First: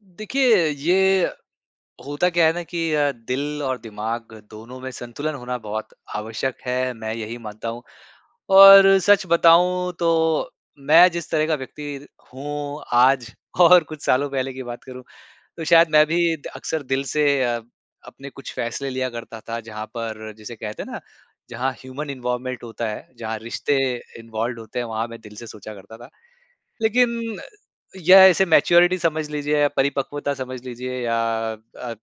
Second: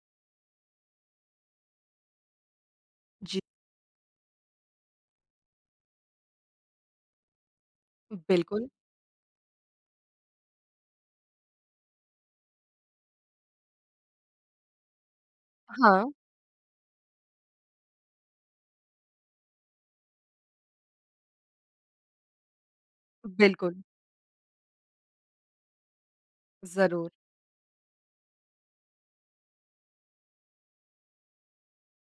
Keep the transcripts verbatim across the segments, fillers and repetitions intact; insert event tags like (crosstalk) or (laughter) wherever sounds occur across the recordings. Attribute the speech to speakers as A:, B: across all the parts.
A: देखिए ये होता क्या है ना कि अ,
B: जी।
A: दिल और दिमाग़ दोनों में संतुलन होना बहुत आवश्यक है मैं यही मानता हूँ।
B: बिल्कुल।
A: और सच बताऊँ तो मैं जिस तरह का व्यक्ति हूँ आज और कुछ सालों पहले की बात करूँ तो शायद मैं
B: हाँ।
A: भी अ अक्सर दिल से अ, अपने कुछ फ़ैसले लिया करता था जहाँ पर जिसे कहते हैं ना जहाँ ह्यूमन इन्वॉल्वमेंट होता है जहाँ रिश्ते
B: बिल्कुल।
A: इन्वॉल्व्ड होते हैं वहाँ मैं दिल से सोचा करता था।
B: ज़रूर।
A: लेक़िन या इसे मैच्योरिटी समझ लीजिए या परिपक्वता समझ लीजिए या अ,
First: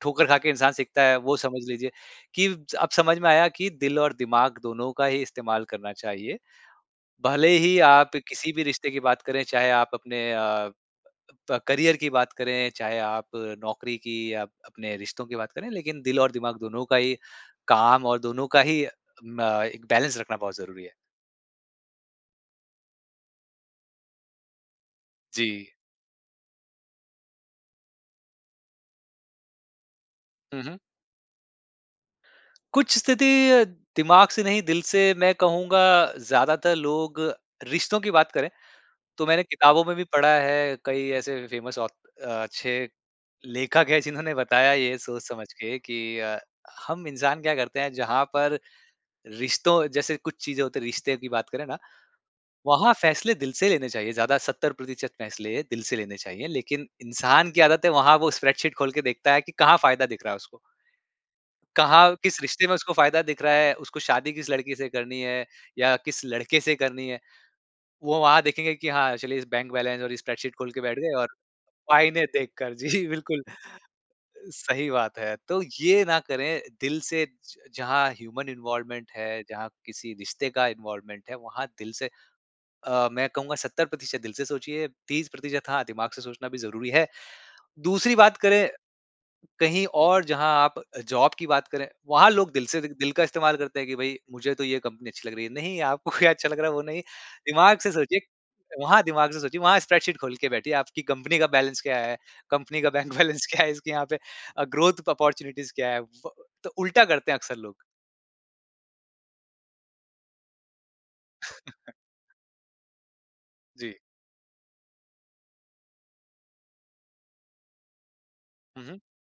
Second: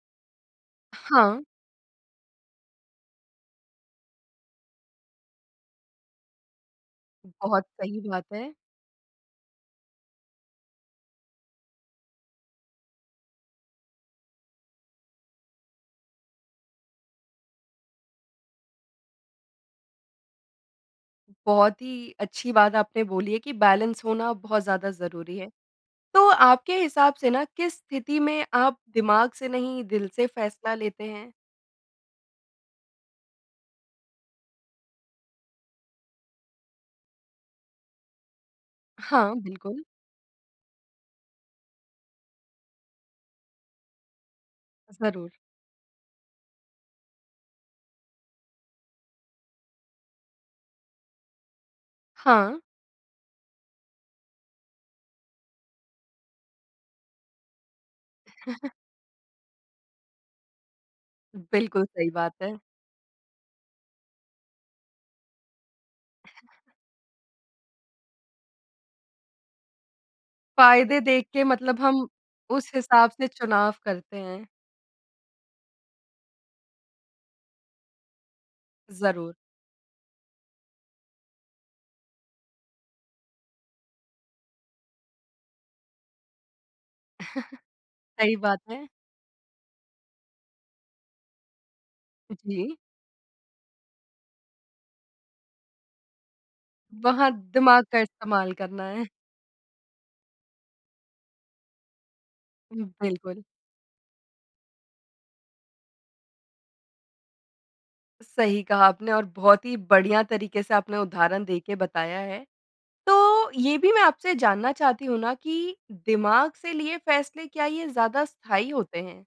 A: ठोकर ख़ा के इंसान सीखता है वो
B: हाँ।
A: समझ लीजिए कि ज अब समझ में आया कि दिल और दिमाग़ दोनों का ही इस्तेमाल करना चाहिए। भले
B: बहुत
A: ही
B: सही
A: आप
B: बात है।
A: किसी भी रिश्ते की बात करें चाहे आप अपने अ, प करियर की बात करें, चाहे आप नौकरी की आप या अपने रिश्तों की बात करें लेकिन दिल और दिमाग़ दोनों का ही काम और दोनों का ही म एक बैलेंस रखना बहुत ज़रूरी है।
B: बहुत ही अच्छी बात आपने बोली है कि बैलेंस होना बहुत ज़्यादा ज़रूरी है।
A: जी।
B: तो आपके हिसाब से ना किस स्थिति में आप दिमाग़ से नहीं दिल से
A: हुँ,
B: फ़ैसला
A: हुँ।
B: लेते हैं?
A: कुछ स्थिति अ, दिमाग़ से नहीं दिल से मैं कहूँगा ज़्यादातर लोग रिश्तों की बात करें तो
B: हाँ
A: मैंने किताबों
B: बिल्कुल।
A: में भी पढ़ा है कई ऐसे फ़ेमस ऑथ अ, अच्छे लेखक हैं जिन्होंने बताया ये सोच
B: ज़रूर।
A: समझ के कि अ, हम इंसान क्या करते हैं जहाँ पर रिश्तों जैसे कुछ चीज़ें होती हैं रिश्ते की बात करें ना।
B: हाँ।
A: वहाँ फ़ैसले दिल से लेने चाहिए ज़्यादा सत्तर प्रतिशत फ़ैसले दिल से लेने चाहिए। लेकिन इंसान की आदत है वहाँ वो
B: (chuckles)
A: स्प्रेडशीट ख़ोल के देखता है कि कहाँ फ़ायदा दिख रहा है उसको।
B: बिल्कुल सही
A: कहाँ
B: बात
A: किस
B: है।
A: रिश्ते में उसको फ़ायदा दिख रहा है, उसको शादी किस लड़की से करनी है या किस लड़के से करनी है। वो वहाँ देखेंगे की हाँ चलिए इस बैंक बैलेंस और स्प्रेडशीट ख़ोल के बैठ
B: फ़ायदे
A: गए और
B: देख के मतलब हम
A: फ़ायने देख
B: उस
A: कर जी
B: हिसाब से
A: बिल्कुल
B: चुनाव करते हैं।
A: सही बात है। तो ये ना करें दिल से ज जहाँ ह्यूमन इन्वॉल्वमेंट
B: ज़रूर।
A: है जहाँ किसी रिश्ते का इन्वॉल्वमेंट है वहाँ दिल से अ, मैं कहूँगा सत्तर प्रतिशत दिल से सोचिए तीस प्रतिशत हाँ दिमाग़ से सोचना भी ज़रूरी है।
B: (chuckles)
A: दूसरी
B: सही
A: बात
B: बात
A: करें
B: है।
A: कहीं और जहाँ आप जॉब की बात करें वहाँ लोग दिल
B: जी।
A: से दि दिल का इस्तेमाल करते हैं कि भाई मुझे तो ये कंपनी अच्छी लग रही है। नहीं आपको अच्छा लग रहा है वो नहीं
B: वहाँ
A: दिमाग़
B: दिमाग
A: से
B: का
A: सोचिए,
B: इस्तेमाल करना
A: वहाँ
B: है।
A: दिमाग से सोचिए वहाँ स्प्रेडशीट ख़ोल के बैठिए आपकी कंपनी का बैलेंस क्या है? कंपनी का बैंक
B: बिल्कुल।
A: बैलेंस क्या है इसके यहाँ पे अ, ग्रोथ ऑपॉर्च्युनिटीज़ क्या है? व तो उल्टा करते हैं अक्सर लोग।
B: सही कहा आपने और बहुत ही बढ़िया तरीक़े से आपने उदाहरण देके
A: (chuckles)
B: बताया है। तो ये भी
A: जी।
B: मैं आपसे जानना चाहती हूँ ना कि दिमाग से लिए फ़ैसले क्या ये ज़्यादा स्थायी
A: हुँ,
B: होते
A: हुँ।
B: हैं?